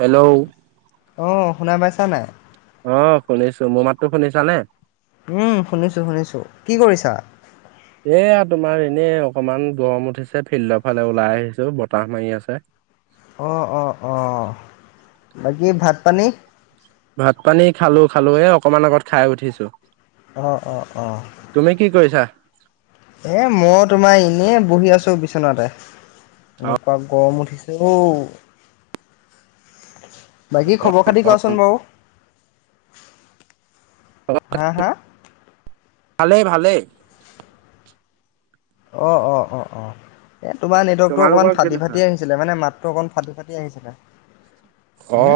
Hello! অ' শুনা পাইছা নাই? অ' শুনিছো, মোৰ মাততো শুনিছানে? উম, শুনিছোঁ শুনিছোঁ কি কৰিছা? এয়া তোমাৰ এনেই অকমান গৰম উঠিছে, ফিল্ডৰ ফালে ওলাই আহিছো বতাহ মাৰি আছে। অ', অ', অ' বাকী ভাত পানী। ভাত পানী খালো, খালো এ অকমান আগত খাই উঠিছো। অ', অ', অ'। তুমি কি কৰিছা? এ মই তোমাৰ এনেই বহি আছো বিচনাতে, এনেকুৱা গৰম উঠিছ ঔ। বাকী খবৰ-খাতি কোৱাচোন বাৰু, হা হা। ভালে ভালে। অ', অ', অ', অ'। এ তোমাৰ নেটৱৰ্কটো অকমান তোমালোকৰ ফাটি কেনেকুৱা? ফাটি আহি ছিলে। মাতটো অকণ ফাটি ফাটি আহিছে, অ হো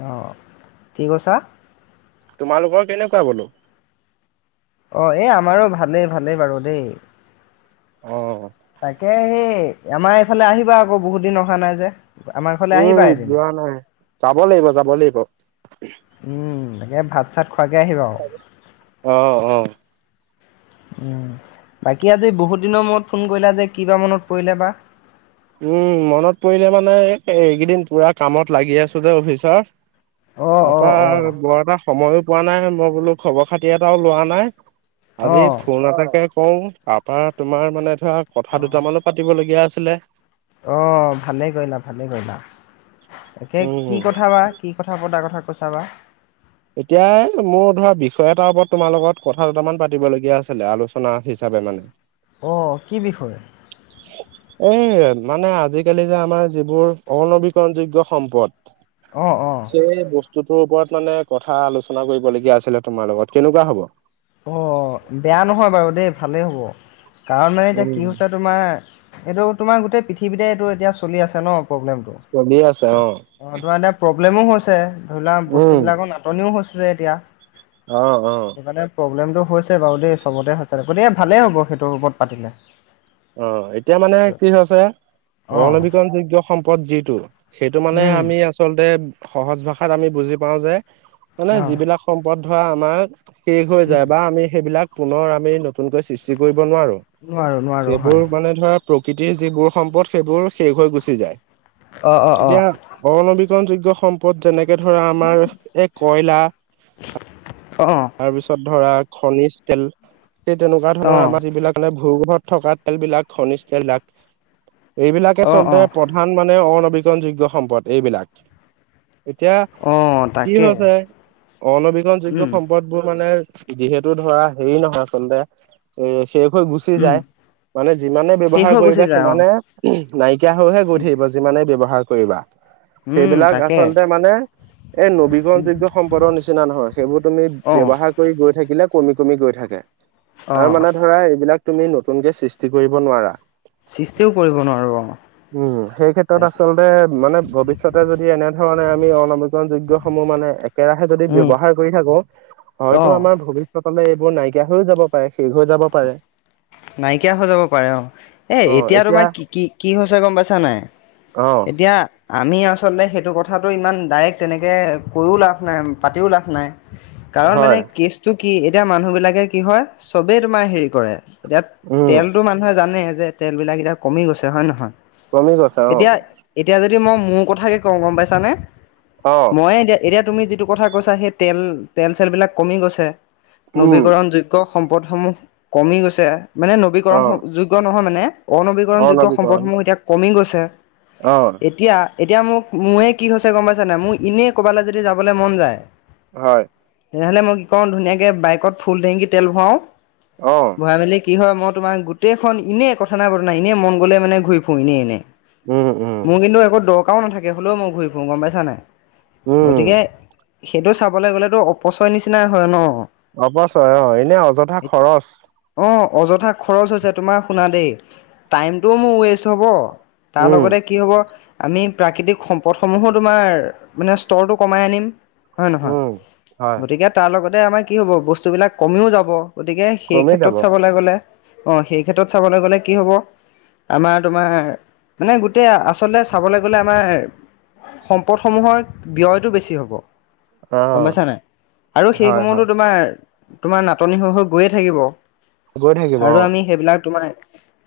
অহ কি কৈছা? তোমালোকৰ কেনেকুৱা বোলো। অ' এই আমাৰো ভালে ভালেই বাৰু দেই। অ', অ', অ'। তাকে সেই, আমাৰ এইফালে আহিবা আকৌ বহুত দিন অহা নাই যে। আমাৰ ঘৰলে আহিবা উম এদিন। যোৱা নাই যাব লাগিব, যাব লাগিব। উম, একে ভাত-চাত খোৱাকে আহিবা আৰু। অ অ। উম বাকী আজি বহুত দিনৰ মূৰত ফোন কৰিলা যে কিবা মনত পৰিলে বা। উম মনত পৰিলে মানে এইকেইদিন পুৰা কামত লাগি আছো যে, অফিচৰ। অ'। অ', অ', বাৰু বৰ এটা সময়ো পোৱা নাই মই বোলো, খবৰ-খাতি এটাও লোৱা নাই। আজি অ'। ফোন এটাকে কৰোঁ, তাৰপৰা তোমাৰ মানে ধৰা কথা অ', দুটামানো পাতিবলগীয়া আছিলে। অ' ভালেই কৰিলা, ভালেই কৰিলা। তাকে কি উম, কথা বা কি কথা পতা কথা কৈছা বা। এতিয়াই মোৰ ধৰা বিষয় এটাৰ ওপৰত তোমাৰ লগত কথা দুটামান পাতিব লগীয়া আছিলে, আলোচনা হিচাপে মানে। [inaudible] অ' কি বিষয়? উচ। এ মানে আজিকালি যে আমাৰ যিবোৰ অনবীকৰণযোগ্য সম্পদ অ', অ'। স' এই বস্তুটোৰ ওপৰত মানে কথা আলোচনা কৰিবলগীয়া আছিলে তোমাৰ লগত, কেনেকুৱা হ'ব। অ' বেয়া নহয় বাৰু দেই ভালেই হ'ব কাৰণ এ এতিয়া কি উম হৈছে তোমাৰ এইটো তোমাৰ গোটেই পৃথিৱীতে এইটো এতিয়া চলি আছে ন'। প্ৰব্লেমটো, চলি আছে অ তোমাৰ এতিয়া প্ৰব্লেমো হৈছে ধৰি লোৱা উম বস্তুবিলাকত নাত নিও হৈছে এতিয়া অ অ সেইটো কাৰণে প্ৰব্লেমটো হৈছে বাৰু দেই, চবতে হৈছে গতিকে ভালেই হ'ব সেইটো ওপৰত পাতিলে। অ' এতিয়া মানে কি হৈছে অ অনবীকৰণযোগ্য সম্পদ যিটো সেইটো মানে উম আমি আচলতে সহজ ভাষাত আমি বুজি পাও যে মানে অ যিবিলাক সম্পদ ধৰা আমাৰ শেষ হৈ উম যায় বা আমি সেইবিলাক পুনৰ আমি নতুনকৈ সৃষ্টি কৰিব নোৱাৰো নোৱাৰো নোৱাৰো সেইবোৰ হয় মানে ধৰা প্ৰকৃতিৰ যিবোৰ সম্পদ সেইবোৰ শেষ হৈ গুচি অ অ যায় অ এতিয়া অনবীকৰণ যোগ্য সমূহ সম্পদ যেনেকে ধৰা আমাৰ এই কয়লা অ তাৰ পিছত ধৰা খনিজ তেল সেই তেনেকুৱা ধৰণৰ আমাৰ যিবিলাক ভূ -গৰ্ভত থকা তেল বিলাক খনিজ তেল বিলাক এইবিলাকে অ অ অ আচলতে প্ৰধান মানে অনবীকৰণ যোগ্য সম্পদ এইবিলাক এতিয়া অ কি তাকে হৈছে অনৱীকৰন যোগ্য উম এইবোৰ মানে যিহেতু ধৰা হেৰি নহয় আচলতে এ শেষ হৈ গৈছে গুচি উম যায় মানে যিমানে শেষ ব্যৱহাৰ হৈ গুচি কৰিবা যায় অ সিমানে নাইকিয়া হৈহে গৈ থাকিব যিমানে ব্যৱহাৰ কৰিবা উম সেইবিলাক তাকে আচলতে মানে এই নবীকৰণ উম যোগ্য সম্পদৰ নিচিনা নহয় সেইবোৰ অ ব্যৱহাৰ কৰি গৈ থাকিলে কমি কমি গৈ থাকে অ আৰু মানে ধৰা এইবিলাক তুমি নতুনকে সৃষ্টি কৰিব নোৱাৰা সৃষ্টিও কৰিব নোৱাৰো অ উম সেই ক্ষেত্ৰত তাকে আচলতে মানে ভৱিষ্যতে যদি এনে ধৰণে আমি অনবীকৰণ যোগ্যসমূহ মানে একেৰাহে যদি উম ব্যৱহাৰ কৰি থাকো অ হয়তো আমাৰ ভৱিষ্যতলে এইবোৰ নাইকিয়া হৈও যাব পাৰে শেষ হৈ যাব পাৰে নাইকিয়া হৈ যাব পাৰে অ এ এতিয়া তোমাৰ কি কি কি হৈছে গম পাইছা নাই অ এতিয়া আমি আচলতে সেইটো কথাটো ইমান ডাইৰেক্ট তেনেকে কৈও লাভ নাই পাতিও লাভ নাই কাৰণ মানে হয় কেচটো কি এতিয়া মানুহ বিলাকে কি হয় চবেই তোমাৰ হেৰি কৰে এতিয়া উম তেলতো মানুহে জানে যে তেল বিলাক এতিয়া কমি গৈছে হয় নহয় কমি গৈছে অ এতিয়া এতিয়া যদি মই মোৰ কথাকে কওঁ গম পাইছানে অ মই এতিয়া এতিয়া তুমি যিটো কথা কৈছা সেই তেল তেল চেলবিলাক কমি গৈছে উম নবীকৰণ যোগ যোগ্য সম্পদসমূহ কমি গৈছে মানে নবীকৰণ অ যোগ্য নহয় মানে অনবীকৰণযোগ্য অনবীকৰণ সম্পদসমূহ এতিয়া কমি গৈছে অ এতিয়া এতিয়া মোক মোয়ে কি হৈছে গম পাইছে নাই মোৰ এনেই ক'ৰবালে যদি যাবলে মন যায় হয় তেতিয়াহ'লে মই কি কওঁ ধুনীয়াকে বাইকত ফুল টেংকি তেল ভৰাও অ ভৰাই মেলি কি হয় মই তোমাৰ গোটেইখন এনেই কথা নাই বতা নাই এনেই মন গ'লে মানে ঘূৰি ফুৰো এনেই এনেই উম উম মোৰ কিন্তু একো দৰকাৰও নাথাকে হ'লেও মই ঘূৰি ফুৰোঁ গম পাইছা নাই উম গতিকে সেইটো চাবলে গ'লেতো অপচয় নিচিনাই হয় ন অপচয় অ এনে অযথা খৰচ অ অযথা খৰচ হৈছে তোমাৰ শুনা দেই টাইমটোও মোৰ ৱেষ্ট হ'ব তাৰ উম লগতে কি হব আমি প্ৰাকৃতিক সম্পদসমূহো তোমাৰ মানে স্তৰটো কমাই আনিম হয় নহয়! উম হয় গতিকে তাৰ লগতে আমাৰ কি হব বস্তুবিলাক কমিও যাব গতিকে সেই কমি ক্ষেত্ৰত যাব অ চাবলৈ গ'লে অ, সেই ক্ষেত্ৰত চাবলৈ গ'লে কি হ'ব আমাৰ তোমাৰ মানে গোটেই আচলতে চাবলৈ গ'লে আমাৰ সম্পদসমূহৰ ব্যয়টো বেছি হ'ব। গম পাইছানে নাই! আৰু সেই হয় হয় সমূহতো তোমাৰ- তোমাৰ নাটনি হৈ হৈ গৈয়ে থাকিব। গৈ থাকিব অ আৰু আমি সেইবিলাক তোমাৰ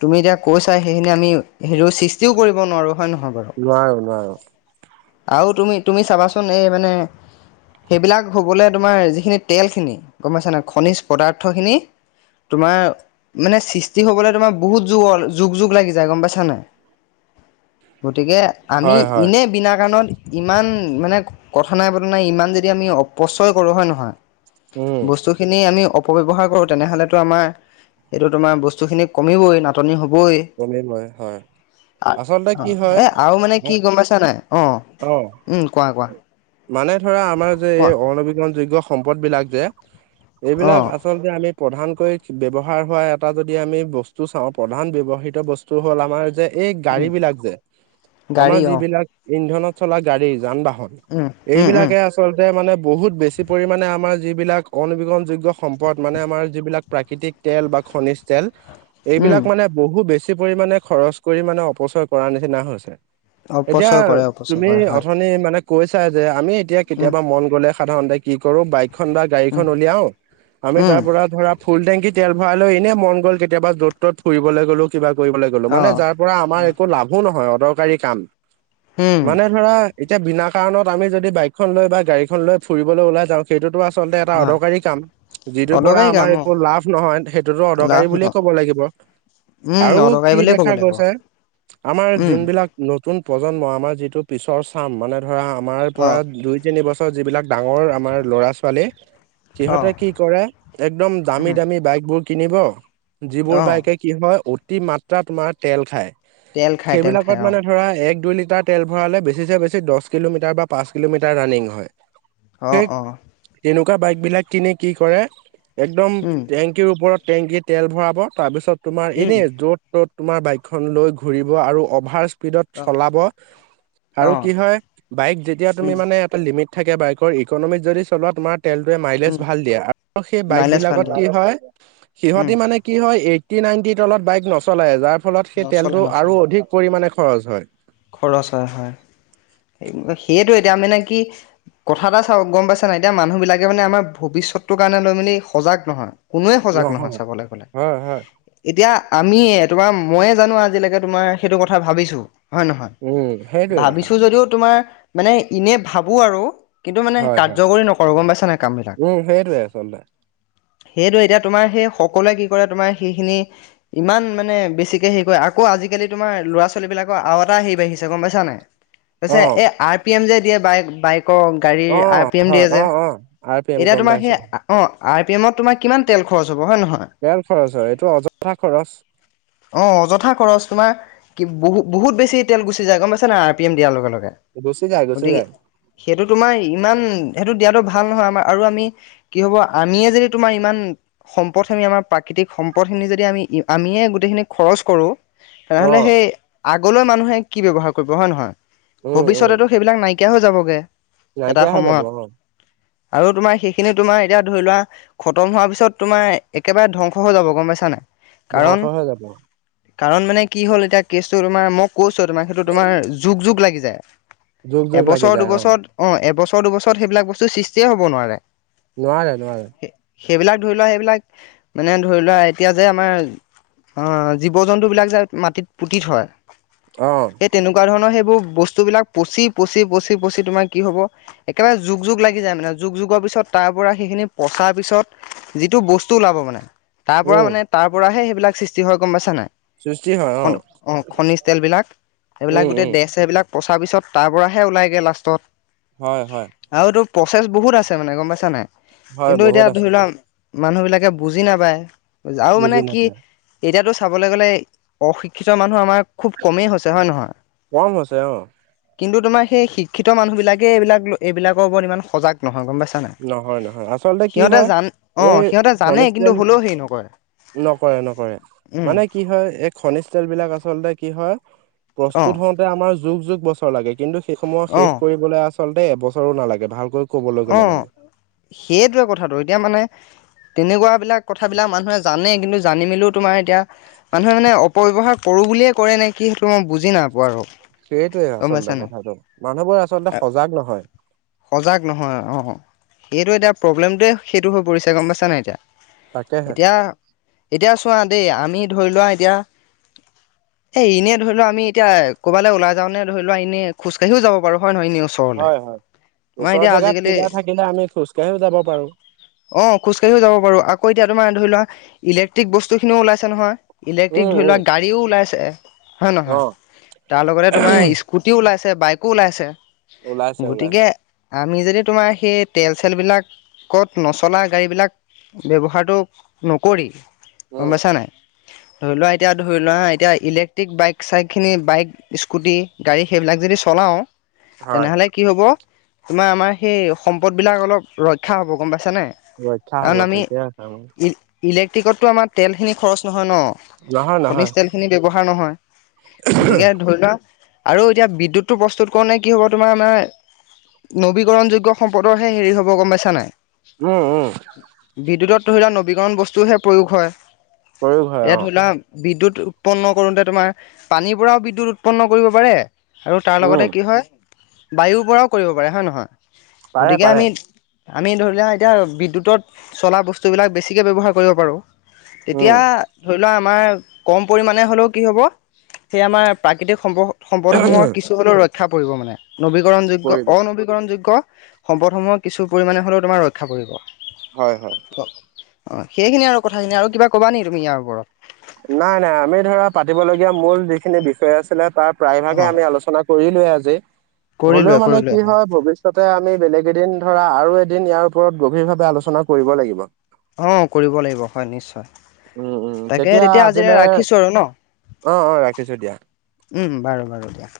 তুমি এতিয়া কৈছা সেইখিনি আমি হেৰী সৃষ্টিও কৰিব নোৱাৰো হয় নহয় বাৰু! নোৱাৰোঁ, নোৱাৰোঁ। আৰু তুমি, তুমি চাবাচোন এই মানে সেইবিলাক হ'বলৈ তোমাৰ যিখিনি তেলখিনি গম পাইছানে! খনিজ পদাৰ্থখিনি তোমাৰ মানে সৃষ্টি হ'বলৈ তোমাৰ বহুত য যুগ-যুগ লাগি যায় গম পাইছানে নাই! গতিকে আমি হয় হয় এনেই বিনা কাৰণত ইমান মানে, কথা নাই বতৰা নাই ইমান যদি আমি অপচয় কৰোঁ হয় নহয় উম বস্তু খিনি আমি অপব্যৱহাৰ কৰো তেনেহ'লে এইটো আমাৰ এইটো তোমাৰ বস্তু খিনি কমিবই নাটনি হ'বই। কমিবই হয়। অ, আচলতে কি হয় এ আৰু মানে কি গম পাইছা নাই? অ, অ উম, কোৱা-কোৱা? মানে ধৰা, আমাৰ যে এই অনবীকৰণ যোগ্য সম্পদ বিলাক যে অ এইবিলাক আ আচলতে প্ৰধানকৈ ব্যবহাৰ হোৱা এটা যদি আমি বস্তু চাও, প্ৰধান বে [unintelligible] বস্তু হ'ল আমাৰ যে এই গাড়ী উম বিলাক যে, আমাৰ গাড়ী অ যিবিলাক ইন্ধনত চলা গাড়ী যান-বাহন, উম উম উম এইবিলাকে আচ আচলতে মানে বহুত বেছি পৰিমাণে আমাৰ যিবিলাক অনবীকৰণযোগ্য সম্পদ, মানে আমাৰ যিবিলাক প্ৰাকৃতিক তেল বা খনিজ তেল, উম এইবিলাক মানে বহু বেছি বেছি পৰিমানে খৰচ কৰি মানে অপচয় কৰাৰ নিচিনা হৈছে। এতিয়া, অপচয় কৰে অপচয় তুমি কৰে হয় অথনি মানে কৈছা যে, আমি এতিয়া উম কেতিয়াবা মন গ'লে সাধাৰণতে কি কৰো বাইক খন বা উম গাড়ীখন উলিয়াও আমি উম তাৰ পৰা ধৰা ফুলটেকি তেল ভৰাই লৈ, এনেই মন গ'ল কেতিয়াবা য'ত-ত'ত ফৰিবলৈ গ'লো। কিবা কৰিবলৈ গ'লো, অ মানে যাৰ পৰা আমাৰ অ একো লাভো নহয়, অদৰকাৰী কাম উম মানে ধৰা এতিয়া বিনা কাৰনত আমি যদি বাইকখন লৈ বা গাড়ীখন লৈ ফুৰিবলৈ ওলাই যাওঁ সেইটোতো আচলতে এটা হয় অদৰকাৰী কাম। যিটোৰ পৰা অদৰকাৰী আমাৰ কাম অ একো লাভ নহয়, সেইটোতো অদৰকাৰী লাভ ন বুলিয়ে ক'ব লাগিব। উম আৰু অদৰকাৰী কি বুলিয়ে ক'ব দেখা লাগিব গৈছে, আমাৰ উম জোনবিলাক নতুন প্ৰজন্ম, আমাৰ যিটো পিছৰ চাম, মানে ধৰা আমাৰ অ পৰা দুই-তিন বছৰ যিবিলাক ডাঙৰ আমাৰ ল'ৰা-ছোৱালী অ সিহঁতে কি কৰে, একদম উম দামী-দামী বাইকবোৰ কিনিব যিবোৰ অ বাইকে কি হয়, অতি মাত্ৰা তোমাৰ তেল খায়, তেল খাই তেল খাই সেইবিলাকত অ মানে ধৰা এক- দুই লিটাৰ তেল ভৰালে বেছিছে বেছি দহ কিলোমিটাৰ বা পাঁচ কিলোমিটাৰ ৰানিং হয়। অ, অ। এনেকুৱা বাইকবিলাক কিনি কি কৰে একদম উম টেংক টেংকিৰ ওপৰত টেংকি তেল ভৰাব, তাৰপাছত তোমাৰ উম এনে য'ত-ত'ত তোমাৰ বাইকখন লৈ ঘূৰিব আৰু অভাৰ স্পীডত অ চলাব অ আৰু কি হয়, বাইক যেতিয়া তুমি উম মানে এটা লিমিট থাকে বাইকৰ, ইকনমিক যদি চলোৱা তোমাৰ তেলটোৱে মাইলেজ উম ভাল দিয়ে আৰু সেই বাইক মাইলেজ ভাল বিলাকত দিয়া কি হয় উম সিহতি মানে- কি হয় এইটি নাইনটি তলত বাইক নচলায় যাৰ ফলত সেই নচলা তেলটো আৰু নচলা অধিক পৰিমাণে খৰচ হয়। খৰচ হয়ঁ হয়ঁ সেইয়টো এতিয়া মান নে কি? কথা এটা চাওক গম পাইছে নাই এতিয়া মানুহ বিলাকে মানে আমাৰ ভৱিষ্যতটোৰ কাৰণে লৈ মেলি সজাগ নহয়। কোনোৱে সজাগ নহয় চাবলৈ গ'লে। হয় হয় এতিয়া আমিয়ে তোমাৰ মইে জানো আজিলৈকে তোমাৰ সেইটো কথা ভাবিছোঁ। হয়ঁ নহয় উম সেইটোৱে কথা ভাবিছো যদিও তোমাৰ মানে এনে ভাবো আৰু। কিন্তু মানে হয় হয় কাৰ্যকৰী নকৰো গম পাইছা নাই কাম বিলাক। উম সেইটোৱে আচলতে সেইটো এতিয়া তোমাৰ সেই সকলোৱে কি কৰে তোমাৰ সেইখিনি- ইমান মানে বেছিকে হেৰি কৰে আকৌ আজিকালি তোমাৰ ল'ৰা ছোৱালী বিলাক- আৰু এটা হেৰি বাঢ়িছে গম পাইছা নাই পছে অ এই আৰ পি এম যে দিয়ে বাইক বাইকৰ- গাড়ীৰ অ আ পি এম হয় দিয়ে অ যে অ আৰ পি এম এতিয়া গম তোমাৰ পাইছো সেই গা- অঁ আৰ পি এমত তোমাৰ কিমান তেল খৰচ হ'ব হয় নহয়। তেল খৰচ হয় এইটো অযথা খৰচ। অঁ অযথা খৰচ তোমাৰ কি বহু- বহুত বেছি তেল গুছি যায় গম পছা নাই আৰ পি এম দিয়াৰ লগে লগে। গুচি যায় গুচি গতিকে যায়। সেইটো তোমাৰ ইমান সেইটো দিয়াতটো ভাল নহয় আমাৰ আৰু আমি- কি হ'ব আনিয়ে যদি তোমাৰ ইমান- সম্পদখিনি আমাৰ প্ৰাকৃতিক সম্পদখিনি যদি আমি আমিয়ে গোটেইখিনি খৰচ কৰোঁ। অ তেনেহলে সেই আগলৈ মানুহে কি ব্যৱ্হাৰ কৰিব হয় নহয় উম উম ভৱিষ্যতেতো সেইবিলাক নাইকিয়া- থিকেয় হৈ যাবগে এটা নাইকিয়া হৈ যাব সময়ত অ আৰু তোমাৰ সেইখিনি তোমাৰ এতিয়া ধৰি লোৱা- খতম হোৱাৰ পিছত তোমাৰ একেবাৰে ধ্বংস হৈ যাব গম পাইছা নাই। কাৰণ ধ্বংস হৈ যাব। কাৰণ মানে কি হ'ল এতিয়া কেচটো তোমাৰ মোক- ক'ছো তোমাক সেইটো তোমাৰ যোগ যোগ লাগি যায় জোক জোক লাগি এবছৰ যায় অ দুবছৰত- অঁ এবছৰ দুবছৰত সেইবিলাক বস্তু সৃষ্টিয়ে হ'ব নোৱাৰে অঁ। নোৱাৰে নোৱাৰে। সেইবিলাক ধৰি লোৱা সেইবিলাক মানে ধৰি লোৱা এতিয়া যে আমাৰ- অঁ জীৱ জন্তু বিলাক যে মাটিত পুতি থয়। অঁ। সেই তেনেকুৱা ধৰণৰ সেইবোৰ বস্তুবিলাক পচি পচি পচি পচি তোমাৰ কি হ'ব। একেবাৰে যুগ যুগ লাগি যায় মানে যুগ যুগৰ পিছত তাৰ পৰা সেইখিনি পচাৰ পিছত- যিটো বস্তু ওলাব মানে তাৰ পৰা উম মানে তাৰ পৰাহে সেইবিলাক সৃষ্টি হয় গম পাইছা নাই। সৃষ্টি হয় অঁ। অঁ খনিজ তেলবিলাক সেইবিলাক গোটেই ড্ৰেছ সেইবিলাক পচাৰ পিছত তাৰ পৰাৰাহে ওলাইগে লাষ্টত। হয়ঁ হয়ঁ। আৰু এইটো প্ৰচেছ বহুত আছে মানে গম পাইছা নাই হয় কিন্তু এতিয়া বহুত আছে ধৰি লোৱা- মানুহ বিলাকে বুজি নাপায় আৰু মানে বুজি কি নাপায় এতিয়াতো চাবলৈ গ'লে অশিক্ষিত কিছুৰ মানুহ আমাৰ খুব কমেই হৈছে হয়ঁ নহয়। কম হৈছে অ কিন্তু তোমাৰ সেই শিক্ষিত মানুহ বিলাকে এইবিলাক এইবিলকৰ ওপৰত ইমান সজাগ নহয় গম নহয় পাইছা। নহয় আচলতে কি সিহঁতে হয় জান অ এই সিহঁতে খনিজ জানেই তেল কিন্তু হ'লেও হেৰি নকৰে। নকৰে নকৰে উম মানে- কি হয় এই খনিজ তেল বিলাক আচলতে কি হয় অ প্ৰস্তুত হওঁ আমাৰ যুগ যুগ বছৰ লাগে কিন্তু সেইসমূহ অ শেষ কৰিবলৈ আচলতে এবছৰো নালাগে ভালকৈ। ক'বলৈ অ গ'লে মানে সেইটোৱে কথাটো এতিয়া মানে। তেনেকুৱাবিলাক কথাবিলাক মানুহে জানে কিন্তু জানি মেলিও তোমাৰ এতিয়া। মানুহে মানে অপবৱহাৰ কৰো বুলিয়ে কৰে নে। কি সেইটো মই বুজি না। সেইটোৱে আচলতে কথাটো মানুহবোৰ আচলতে সজাগ নহয়। সজাগ নহয় অ এইটো এতিয়া প্ৰব্লেমটোোৱে সেইটো হৈ পৰিছে গম পাইছা নাই এতিয়া। তাকেহে এতিয়া এতিয়া চোৱা দেই আমি ধৰি লোৱা এতিয়া [unintelligible] এনেই ধৰি লোৱা আমি এতিয়া ক'বাল ওলা নে ধৰি লোৱা এনে খোজকাঢিও যাব পাৰো হয় নহয় এনে ওচ। হয় হয় ওচৰৰ জোগাত কিবা থাকিলে আমি খোজকাঢ়িও যাব পাৰো। অ খোজকাঢ়িও যাব পাৰো আকৌ এতিয়া তোমাৰ ধৰি লোৱা ইলেক্ট্ৰিক বস্তু খিনিও ওলাইছে নহয়। ইলেক্ট্ৰিক উম, ধৰি উম, লোৱা গাড়ীও ওলাইছে হয় নহয় অ', তাৰ লগতে তোমাৰ ইছ। কুটিও ওলাইছে বাইকো ওলাইছে ওলাইছে ওলাইছে গতিকে। আমি যদি তোমাৰ সেই তেল চেল বিলাকত নচলা গাড়ী বিলাক। ব্যৱহাৰটো নকৰি উম, গম পাইছা নাই। ধৰি লোৱা এতিয়া ধৰি লোৱা হা এতিয়া ইলেক্ট্ৰিক বাইক চাইক খিনি বাইক। স্কুটি গাড়ী সেইবিলাক যদি চলাওঁ হয়। তেনেহ'লে কি হ'ব। তোমাৰ আমাৰ সেই সম্পদবিলাক অলপ ৰক্ষা হ'ব গম পাইছেনে। ৰক্ষা হ'ব কাৰণ আমি ঠিকে আছে উম, ই ইলেক্ট্ৰিকতো আমাৰ তেলখিনি খৰচ নহয় ন। নহয় নহয়। খনিজ তেল খিনি ব্যৱহাৰ নহয় গতিকে ধৰি লোৱা। আৰু এতিয়া বিদ্যুৎটো প্ৰস্তুত কৰণে কি হ'ব তোমাৰ। [inaudible] নবীকৰণ যোগ্য সম্পদৰহে হেৰি হ'ব গম পাইছা নাই। উম উম। বিদ্যুতত ধৰি লোৱা নৱীকৰণ বস্তুহে প্ৰয়োগ হয় প্ৰয়োগ হয় এয়া অ', ধৰি লোৱা। বিদ্যুৎ উৎপন্ন কৰোঁতে তোমাৰ পানীৰ পৰাও বিদ্যুৎ উৎপন্ন কৰিব পাৰে। আৰু তাৰ উম, লগতে কি হয় বায়ুৰ পৰাও কৰিব পাৰে হয় নহয় পাৰে গতিকে পাৰে আমি। আমি ধৰি লোৱা এতিয়া বিদ্যুতত চলা বস্তুবিলাক বেছিকে ব্যৱহাৰ কৰিব পাৰোঁ। উম। তেতিয়া ধৰি লোৱা আমাৰ। কম পৰিমণে হ'লেও কি হ'ব সেই আমাৰ প্ৰাকৃতিক সম্প সম্পদসমূহৰ কিছ। ছু হলেও ৰক্ষা পৰিব মানে নৱীকৰণযোগ্য। কৰিব নৱীকৰণ যোগ্য সম্পদসমূহ কিছু পৰিমাণে হলেও তোমাৰ ৰক্ষা পৰিব। হয় হয়। অ সেইখিনি আৰু কথাখিনি আৰু কিবা কবা নে তুমি ইয়াৰ ওপৰত। নাই নাই আমি ধৰা পাতিবলগীয়া মূল যিখিনি বিষয় আছিলে তাৰ প্ৰায়ভাগে অ আমি আলোচনা। কৰিলোৱে আজি কৰি লোৱা হলেও কৰি মানে লোৱা কি হয় ভৱিষ্য। ততে আমি বেলেগ এদিন ধৰা আৰু এদিন ইয়াৰ ওপৰত গভীৰভাৱে আলোচনা কৰিব লাগিব। অঁ কৰিব লাগিব হয় নিশ্চয়। তাকে তেতিয়া আজিলে ৰাখিছো আৰু ন। অ', অ', ৰাখিছো দিয়া। উম উম বাৰু বাৰু দিয়া।